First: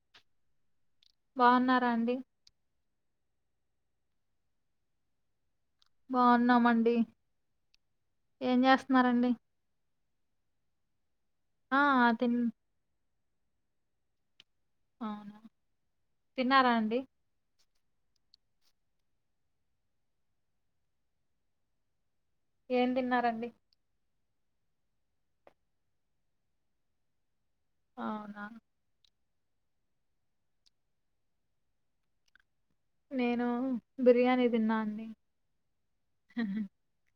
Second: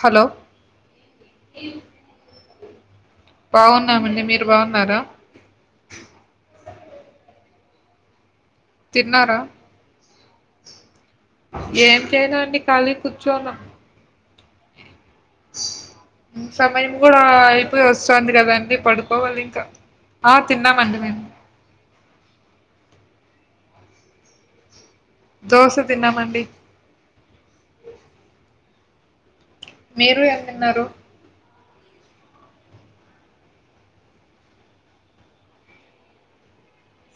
Hello బాగున్నారా అండి బాగున్నామండి మీరు బాగున్నారా బాగున్నామండి ఏం చేస్తన్నారండి తిన్నారా ఏం తిన్ చేయనండి ఖాళీగ కూర్చోన్నాం అవునా తిన్నారా సమయం అండి? కూడా అయిపొవస్తాంది కదండి పడుకోవాలి ఇంకా ఆ తిన్నామండి మేము ఏం తిన్నారండి దోశ తిన్నామండి అవునా మీరు ఎం తిన్నారు నేనా బిర్యానీ తిన్నా అండి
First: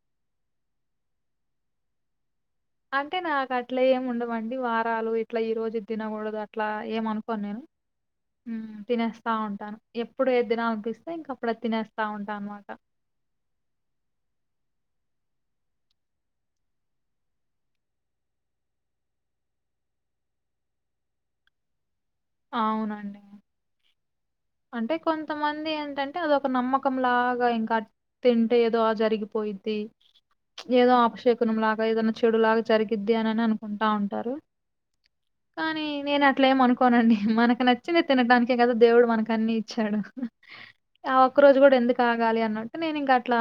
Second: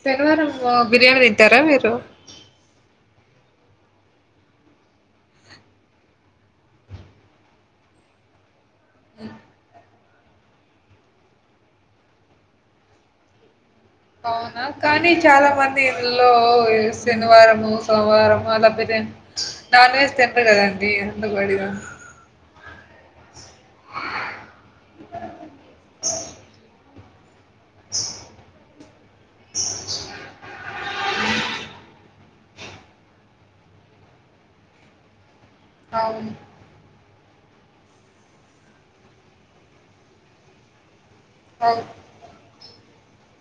శనివారం బిర్యానీ తింటారా మీరు అంటే నాకు అట్ల ఏమి ఉండవండి వారాలు ఇట్లా ఈ రోజు తినకూడదు అట్లా ఏమ అనుకోను నేను తినేస్తా ఉంటాను ఎ ఇప్పుడు ఎద్దిన అనిపిస్తే ఇంక అప్పుడ తినేస్తా ఉంటా అన్నమాట అవునా కానీ చాలా మంది ఇందులో శనివారము సోమవారము అలాపోతే నాన్ వెెజ్ తింట కదాండి అంత వాడిద అవునండి అంటే కొంతమంది ఏంటంటే అదొక నమ్మకం లాగా ఇంకా తింటే ఏదో అ జరిగిపోయిద్ది ఏదో ఆభిషేకనం లాగా ఏదైనా చెడు లాగా జరిగిది అని అని అనుకుంటా ఉంటారు కానీ నేను అవును అట్లే ఏమ అనుకోనండి మనకు నచ్చింది తినడాాకే కదా దేవుడు మనకు అన్నిీ ఇచ్చాడు ఆ ఒక్క రోజు కూడా అవును ఎందుకు కాగాలి అన్నట్టు నేను ఇంక అట్లా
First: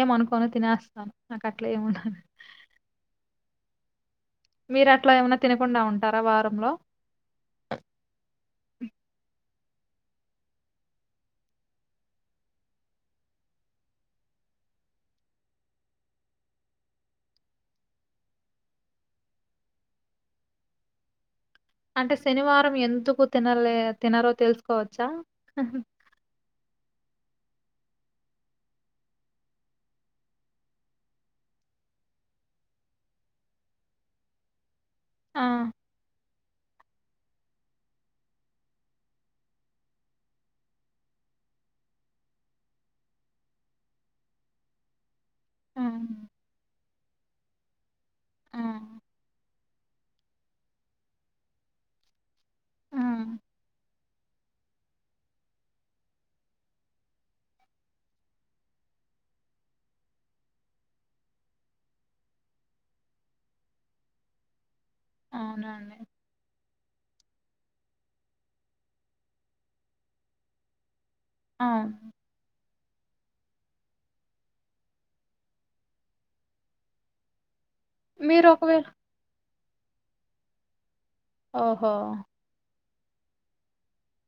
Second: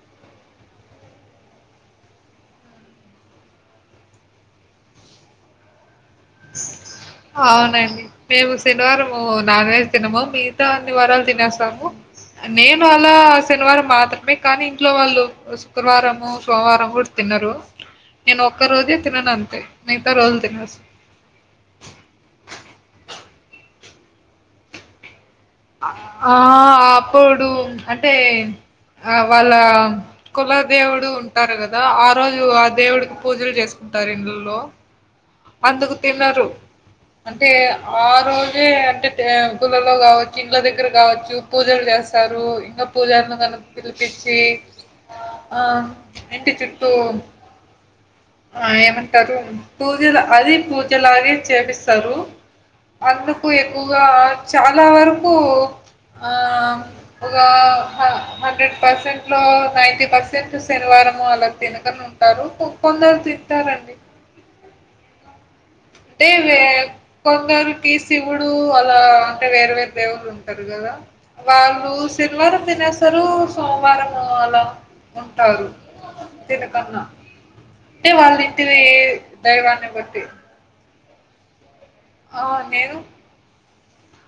ఏమ అనుకోన తినేస్తాను నాకు అట్లా ఏముండ మీరు అట్లా ఏమై తినకుండా ఉంటారా వారంలో నానే తినమ మిగతా అన్ని వారాలు తినేస్తాము నేను అలా శనివారం మాత్రమే కానీ ఇంట్లో వాళ్ళు శుక్రవారము సోమవారం కుడితే తన్నారు నేను ఒక్క రోజే తినను అంతే మిగతా రోజులు తినసు అంటే శనివారం ఎందుకు తినలే తినరో తెలుసుకోవచ్చా ఆ అప్పుడు అంటే ఆ వాళ్ళ కుల దేవుడు ఉంటారు కదా ఆ రోజు ఆ దేవుడికి పూజలు చేసుకు ఉంటారు ఇంలో ఆ! అందుకు తిన్నారు అంటే ఆ రోజే అంటే గులలో కావచ్చు ఇంల దగ్గర కావచ్చు పూజలు చేస్తారు ఇంకా పూజలను కనుక పిలిపించి ఆ నింటిచ్చత్త ఆ ఏమంటారు పూజలు అది పూజలాగే చేపిస్తారు ఆ! అందుకు ఎక్కువగా చాలా వరకు ఆ వ హండ్రెడ్ పర్సెంట్ లో నై పర్సెంట్ శనివారంము అలా తినకని ఉంటారు కొందరు తింటారండీ [inaudible] అవునండి. అంటే వే కొంగారుకి శివుడు అలా అంటే వేర వేరే దేవుళ ఉంటారు కదా వాలు అవును. సిల్వర్ తినసారు సోమవారం అలా ఉంటారు తినకన్నా అంటే వాళ్ళ ఇంటిద మీరొకవేళ ఏ ధైవాన్ని బట్టి ఓహో ఆ! నేను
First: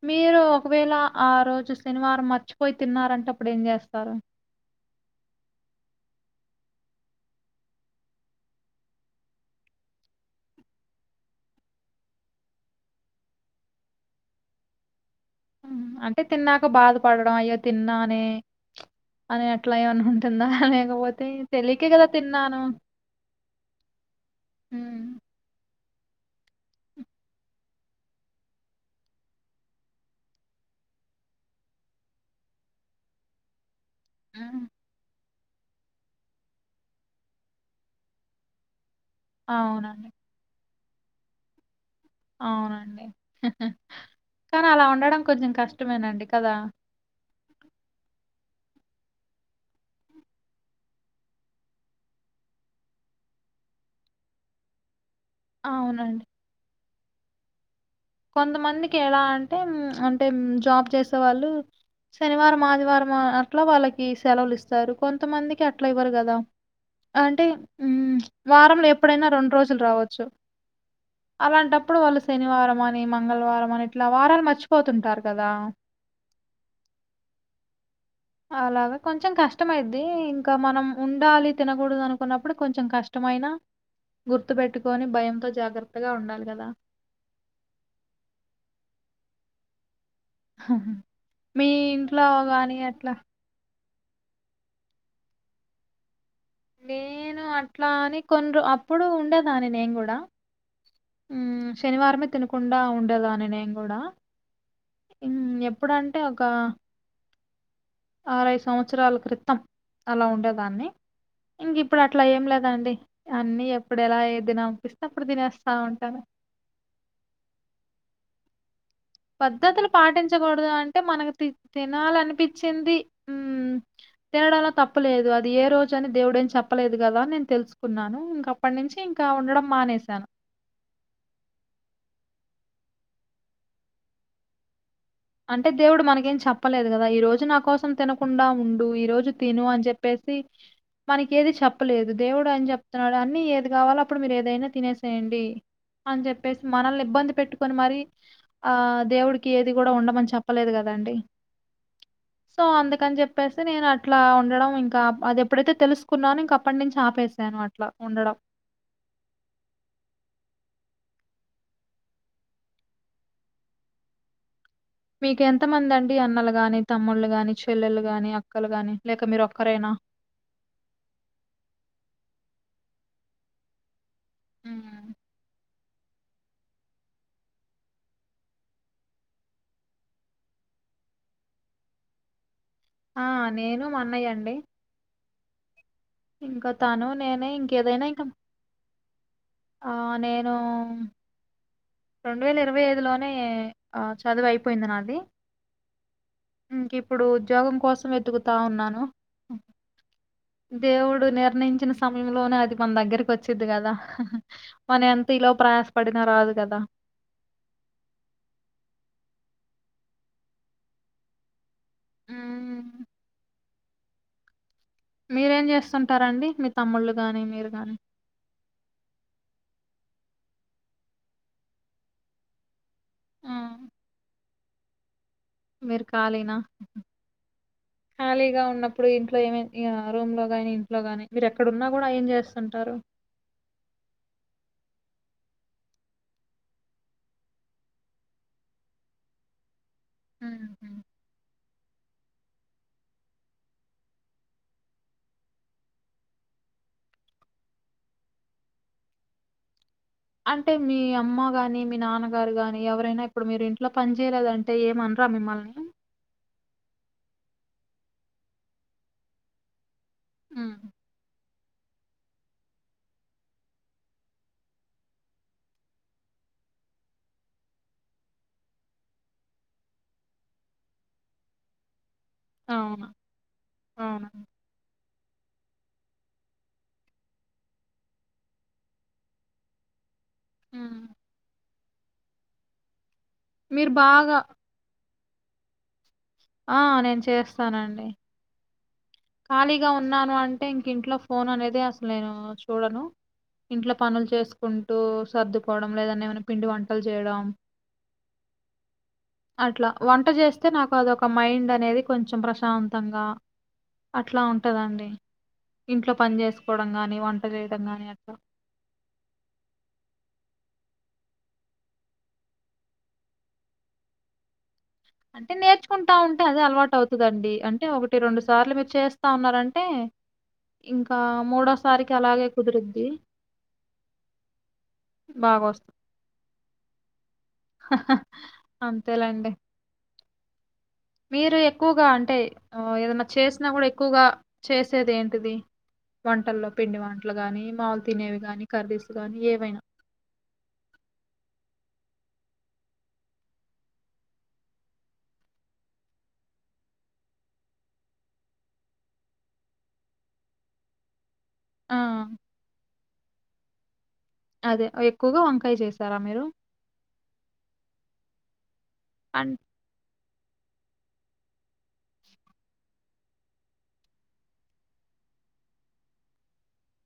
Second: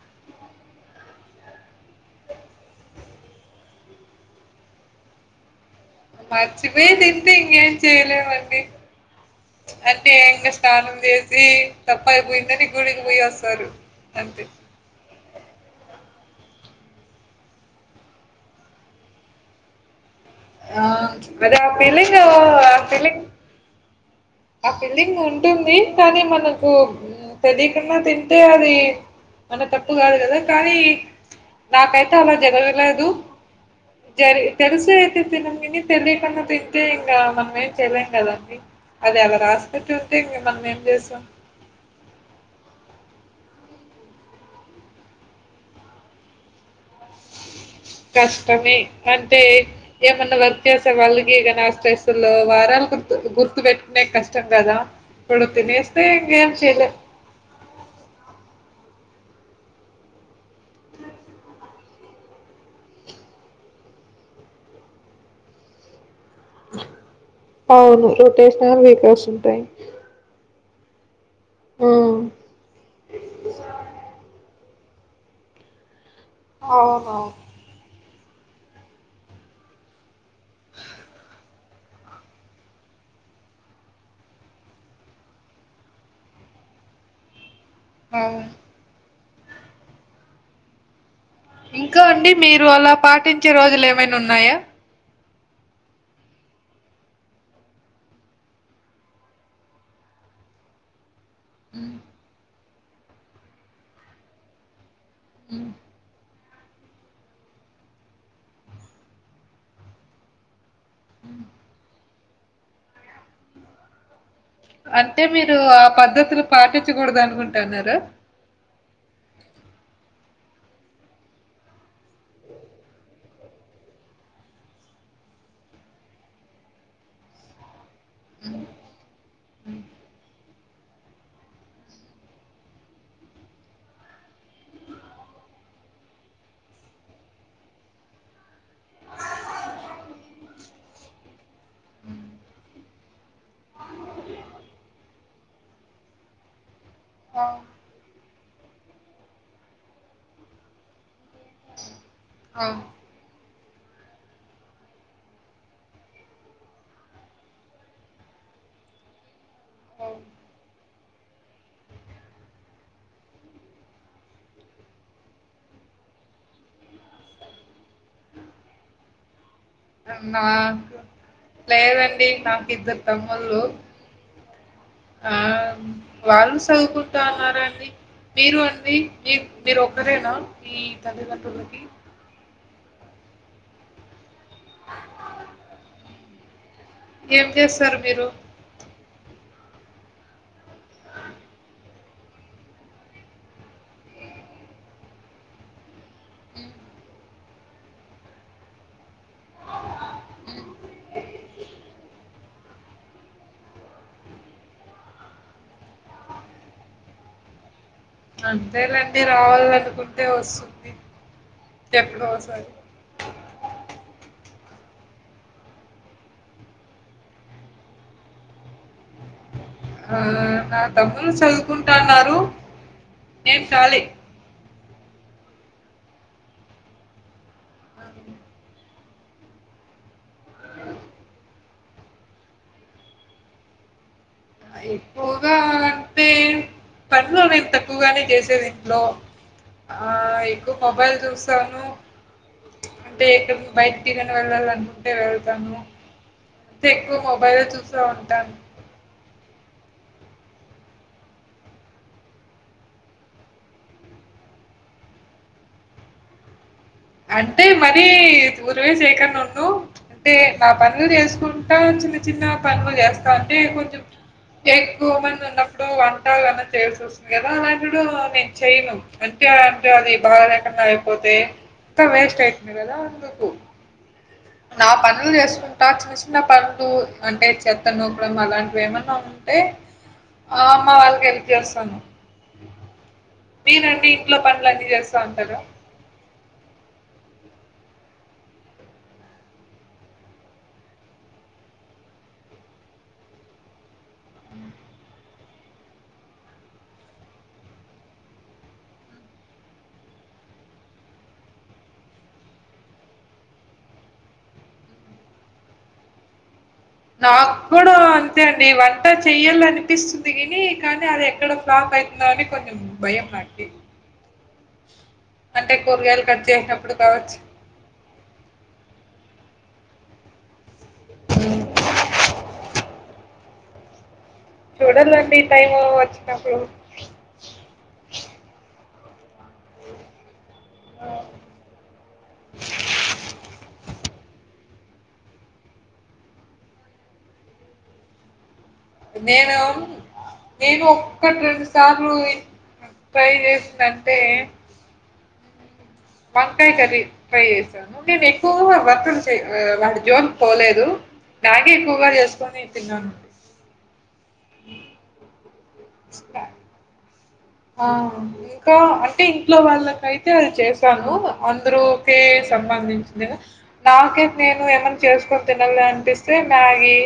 మీరు ఒకవేళ ఆ రోజు శనివారం మర్చిపోయి తిన్నారంటే అప్పుడు ఏం చేస్తారు [inaudible] మర్చిపోయి ఎంత ఇంగేం చేయలే వండి అంటే ఇంకా స్నానం చేసి తప్ప అయిపోయిందని గుడికి పోయి వస్తారు అంత అంటే తిన్నాక బాధ పడడం అయ్యో తిన్నా అని అని అట్లా ఏనా ఉంట తిన్నాను ఆ! లేకపోతే అదే ఆ తెలికే కదా ఫీలింగ్ తిన్నాను ఆ ఫీలింగ్ ఆ హ్మ్. ఫీలింగ్ ఉంటుంది కానీ మనకు తెలియకుడా తింటే అది మన తప్పు కాదు కదా కానీ నాకైతే అలా జరగలేదు జరి హ్మ్. తెలుసు అయితే తిన విని తెలియకుండా తింటే ఇంగ మనం ఏం చేయలేం కదం అది అలా రాసి పెట్టి అవునండి. ఉంటే ఇంకా మనం ఏం చేసాం అవునండి కానీ అలా ఉండడం కొంచెం కష్టమేనండి కదా కష్టమే అంటే ఏమన్నా వర్క్ చేసే వాళ్ళకి కానీ స్ట్రెస్లో వారాలు గుర్తు గుర్తు పెట్టుకునే కష్టంగా గదా కడ తినేస్తే అవునండి. ఇంగేం చేయలేం కొంతమందికి ఎలా అంటే అంటే జాబ్ చేసే వాళ్ళు శనివారం ఆదివారం అట్లా వాళ్ళకి సెలవులు ఇస్తారు కొంతమందికి అట్లా ఇవ్వరు కదా అంటే అవును. రొటేషనల్ వారంలో వీకర్స్ ఎప్పుడైనా రెండు ఉంటాయి. రోజులు రావచ్చు ఆ! అలాంటప్పుడు వాళ్ళు శనివారం అని మంగళవారం అని ఇట్లా వారం మర్చిపోతుంటారు కదా అవును [inaudible] అలాగే కొంచెం కష్టమైద్ది ఇంకా మనం ఉండాలి తినకూడదు అనుకున్నప్పుడు కొంచెం కష్టమైన గుర్తు పెట్టుకొని భయంతో జాగ్రత్తగా ఉండాలి కదా ఆ హహా ఇంకా అండి మీరు అలా పాటించే రోజులు ఏమైనా ఉన్నాయ నేను అట్లా అని కొన్రు అప్పుడు ఉండేదాన్ని నేను కూడా మ్ ఉమ్, శనివారమే తినకుండా ఉండేదాన్ని నేను కూడా ఉమ్. ఎప్పుడంటే క ఆరై సంవత్సరాల క్రితం అలా ఉండేదాన్ని ఇంగ ఇప్పుడు అట్లా ఏం లేదండి అన్ని ఎప్పుడు ఎలా తినాలనిపిస్తే అంటే అప్పుడు మీరు తినేస్తా ఆ ఉంటాను. పద్ధతులు పాటించకూడద అనుకుంటున్నార పద్ధతులు పాటించకూడదు అంటే మనకి తినాలనిపించింది ఉమ్మ్ తినడంలో తప్పలేదు అది ఏ రోజు అని దేవుడేం చెప్పలేదు కదా నేను తెలుసు కున్నాను ఇంక అప్పటి నుంచి ఇంకా ఉండడం మానేశాను అంటే దేవుడు మనకేం చెప్పలేదు కదా ఈ రోజు నా కోసం తినకుండా ఉండు ఈ రోజు తిను అని చెప్పే సి మనకి ఏది చెప్పలేదు దేవుడు ఏం చెప్తున్నాడు అన్నీ ఏది కావాలో అప్పుడు మీరు ఏదైనా తినేసేయండి అని చెప్పేసి మనల్ని ఇబ్బంది అవును. పెట్టుకొని మరి ఆ దేవుడికి ఏది కూడా ఉండమని చెప్పలేదు కదండి సో అవును. అందుకని చెప్ పేసి నేను అట్లా ఉండడం ఇంకా అది ఎప్పుడైతే తెలుసుకున్నానో ఇంక అప్పటి నించి ఆపేసాను అట్లా ఉండడం [inaudible] అవును మీకు ఎంత మంది అండి అన్నలు గాని తమ్ముళ్లు గాని చెల్లెలు గాని అక్కలు గాని లేక మీరు ఒక్కరేనా? నాకు లేదండి నాకు ఇద్దరు తమ్ముళ్ళు హ్మ్. ఆ వాళ్ళు సదుకుంటా ఉన్నారండి మీరు అండి మీ మీరు ఒక్కరేనా మీ తల్లిదండ్రులకి ఆ నేను మాన్నయ్య అండి [inaudible] ఇంకా తను ఏం నేనే చేస్తారు ఇంకేదైనా ఇంక మీరు? ఆ నేను రెండు వేల ఇరవై ఐదులోనే ఆ చదువు అయిపోయింది నాది ఇంక ఇప్పుడు ఉద్యోగం కోసం వెతుకుతా ఉన్నాను దేవుడు నిర్ణయించిన సమయంలోనే అది మన దగ్గరకి వచ్చిది కదా మన ఎంత ఈలో ప్రయాసపడిన రాదు కదా అంతేలండి రావాలనుకుంటే వస్తుంది తెప్పుకోసయి మ్మ్. మీరేం చేస్తుంటారండి మీ తమ్ముళ్ళు గాని మీరు గాని ఆ నా తమ్ముళ్లు చదువుకుంటాన్నారు నేను చాలి మీరు కాలినా కాలీగా ఉన్నప్పుడు ఇంట్లో ఏమై రూమ్ లో ని ఇంట్లో ని మీరు ఎక్కడన్నా కూడా ఏం చేస్తుంటారు [inaudible] అయిపోగాంటే పాన్లో నెతక్కువగానే చేసేది ఇంట్లో ఆ ఎక్కువ మ్మ్. మొబైల్ చూస్తాను అంటే ఎక్కడ ను బయటి తీకని వెళ్ళాల అనుకుంటే వెళ్తాను అంటే ఎక్కువ మొబైల్లో చూస్త ఉంటాను అంటే మీ అమ్మ గాని మీ నాన్నగారు గాని ఎవరైనా ఇప్పుడు మీరు ఇంట్లో పని చేయలేదంటే ఏమ రమమల్ని [unintelligible] అంటే మరి ఊరువే చేయకని ఉన్ను అంటే నా హ్మ్. పనులు చేసుకుంట ఇంకా చిన్న చిన్న పనులు చేస్తావుంటే కొంచెం ఎక్కువ మంది ఉన్నప్పుడు వంట ఏన్నా చేయాల్సి వస్తుంది కదా అలాంటిడు నేను చెయను అంటే అంటే అది బాగా ఎకన్నా అయిపోతే వేస్ట్ అయితది అవును. అవును. కద పనులు చేసుకుంటా చిన్న చిన్న పనులు అంటే చెత్త నొకడం అలాంటివి ఏమన్నా ఉంటే ఆ అమ్మ హ్మ్. వాళ్ళకి హెల్ప్ చేస్తాను మీరు మీనంటే ఇంట్లో బాగా పనులు అన్ని చేస్త సంతలు [unintelligible] ఆ నేను చేస్తానండి ఖాళీగా ఉన్నాను అంటే ఇంకింట్లో ఫోన్ అనేది అసలు నేను చూడను ఇంట్లో పనులు చేసుకుంటూ సర్దుకోవడం లేదన్నా ఏమైనా పిండి వంటలు చేయడం [inaudible] అట్లా వంట చేస్తే నాకు అదొక మైండ్ అనేది కొంచెం ప్రశాంతంగా అట్లా ఉంటదండి ఇంట్లో పని చేసుకు నాకు కూడా అంతే అండి వంట చెయ్యాల అనిపిస్తుంది కాని అది ఎక్కడ ఫ్లప్ ఆయితుందో అని కొంచం భయ మాట అంటే నేర్చుకుంటా ఉంటే అదే అలవాటు కావచ్చు. అవుతుందండి అంటే ఒకటి రెండు సార్లు మీరు చేస్తా ఉన్నంటే అంటే ఇంకా హ్మ్. మూడోసారికి అలాగే కుదురుద్ది చూడాలండి టైం బాగొస్తది. వచ్చినప్పుడు అంతేలాండి మీరు ఎక్కువగా అంటే ఏదన్నా చేసినా కూడా ఎక్కువగా చేసేది ఏంటిది వంటల్లో పిండి వంటలు గాని మాములు తినేవి గాని నేను నేను ఒక్కటి రెండు సార్లు ఫ్రేయి చేస్తా అంటే వంకాయ కర్రీ ట్రై చేసాను నేను ఎక్కువ వర్తలు చె వాడి జోన్కి పోలేదు నాకే ఆ! ఎక్కువగా చేసుకొనితింటున్నాను అదే ఎక్కువగా వంకాయ చేసారా మీరు ఆ ఇంకా అంటే అన్ ఇంట్లో వాళ్ళకై తే అది చేశాను అందరూకే సంబంధించిందిగ నాకైతే నేను ఏమన్నా చేస్ కొని తినలనిపిస్తే మ్యాగి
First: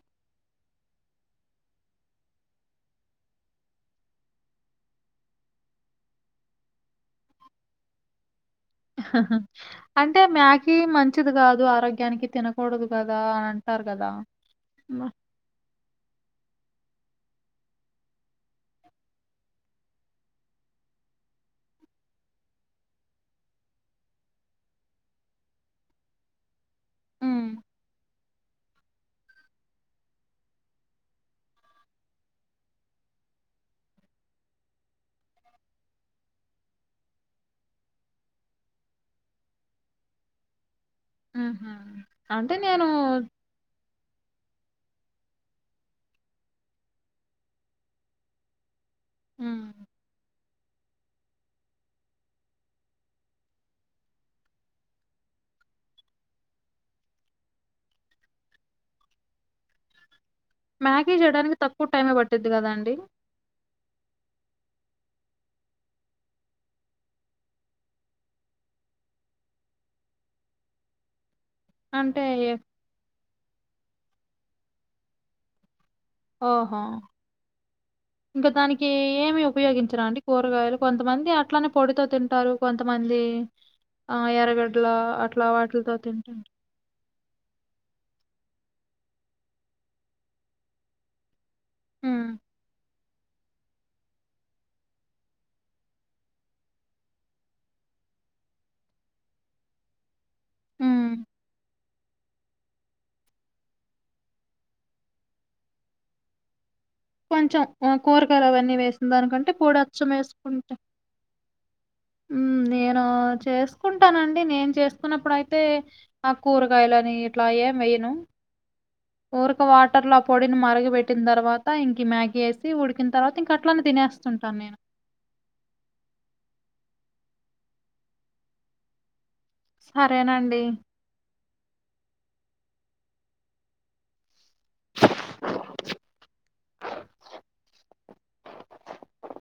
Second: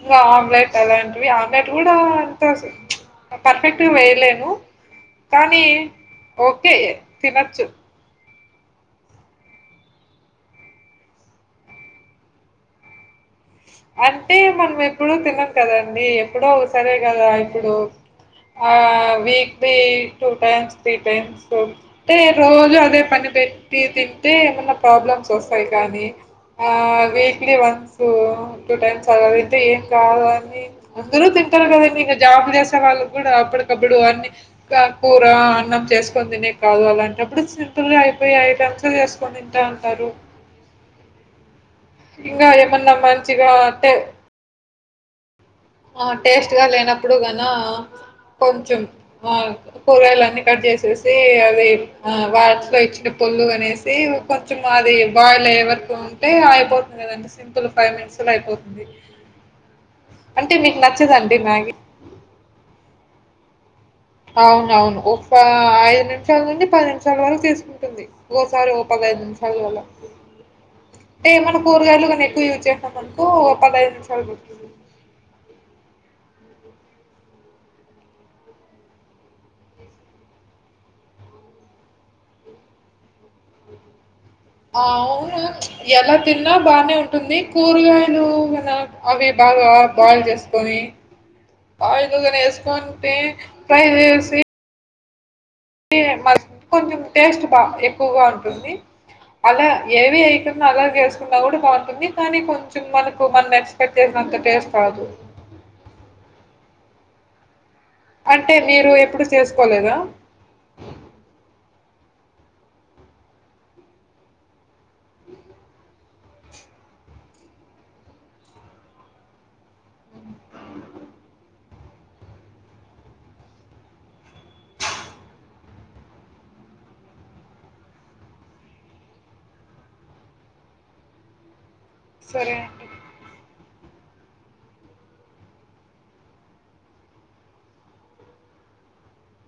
ఇంకా ఆమ్లెట్ అలాంటివి ఆమ్లెట్ కూడా అంత పర్ఫెక్ క్ట్గ వేయలేను కానీ ఓకే తినొచ్చు అంటే మ్యాకీ మంచిది కాదు ఆరోగ్యానికి తినకూడదు కదా అనం అంటే మనం ఎప్పుడు తిన్నాం కదండి ఎప్పుడో ఒక సరే కదా ఇప్పుడు ఆ weekly two times three times అంటే రోజు అదే పని పెట్టి తింటే ఏమన్నా ప్రాబ్లమ్స్ వస్తాయి కానీ ఆ హ్మ్. వీక్లీ వన్సూ టూ టైమ్స్ అల తింటే ఏం కాదు అని అందరూ తింటారు కదండి ఇంగ జాబ్ చేసే వాళ్ళు కూడా అప్పుడు కప్పుడు అన్ని కూర అన్నం చేసుకోని తినే కాదు అలాంటప్పుడు సింపుల్ గా అయిపోయే ఐటం పచ్చడ చేసుకొని తంటా ఉంటారు ఆహ అంటే నేను పట్టే ఆ టేస్ట్ గా లేనప్పుడు గన కొంచెం ఆ హ్మ్. కూరగాయలన్నీ కట్ చేసేసి అది వాచ్లో ఇచ్చిన పోళ్ళు అనేసి కొంచెం అది బాయిల్ అయ్యే వరకు ఉంటే అయిపోతుంది కదండి సింపుల్ ఫైవ్ మినిట్స్ లో అయిపోతుంది అంటే మీకు మ్యాగీ నచ్చదండి చేయడానికి మ్యాగీ? తక్కువ టైం యి పట్టిద్ధి కదాండి అవునవును ఒక ఐదు నిమిషాల నుంచి పది నిమిషాల వరకు తీసుకుంటుంది ఓసారి ఓ పద ది నిముషాలు అల అంటే ఏమన్న కూరగాయలు కానీ అంటే ఎక్కువ యూజ్ చేసమనుకో పదహైదు నిమిషాలు పడుతుంది ఆహ ఇంకా దానికి ఏమి ఉపయోగించరా అండి కూరగాయలు కొంతమంది అట్లనే పొట్టుతో తింటారు కొంతమంది ఏ అవును ఎలా తింటారు. తిన్నా బానే ఉం టుంది కూరగాయలు మన అవి బాగా బాయిల్ చేసుకొని హ్మ్. ఆయిదుగానే వేసుకుంటే ఫ్రేయ్ చేసి ఏ [unintelligible] టేస్ట్ బా ఎక్కువగా ఉంటుంది అలా ఏవి ఎయ టం అల హ్మ్. చేసుకున్నా కూడా బాగుంటుంది కానీ కొంచెం మనకు మనం ఎక్స్పెక్ట్ చేసినంత టేస్ట్ రాదు కొంచెం కూరగాయలు అంటే అవన్నీ మీరు వేసిన ఎప్పుడు దానికంటే చేసుకోలేదా? పొడచ్చం వేసుకుంటే మ్ నేను చేసుకుంటానండి నేను చేసుకున్నప్పుడు అయితే ఆ కూరగాయలని ఇట్లా ఎం వెయ్యను ఊరికే వాటర్ లో ఆ పొడిని మరుగ పెెట్టిన తర్వత్ త ఇంక మ్యాగీ వేసి ఉడికిన తర్వాత ఇంక అట్లనే తినేస్తుంటాను నేను ఆ సరేనండి సరే అండి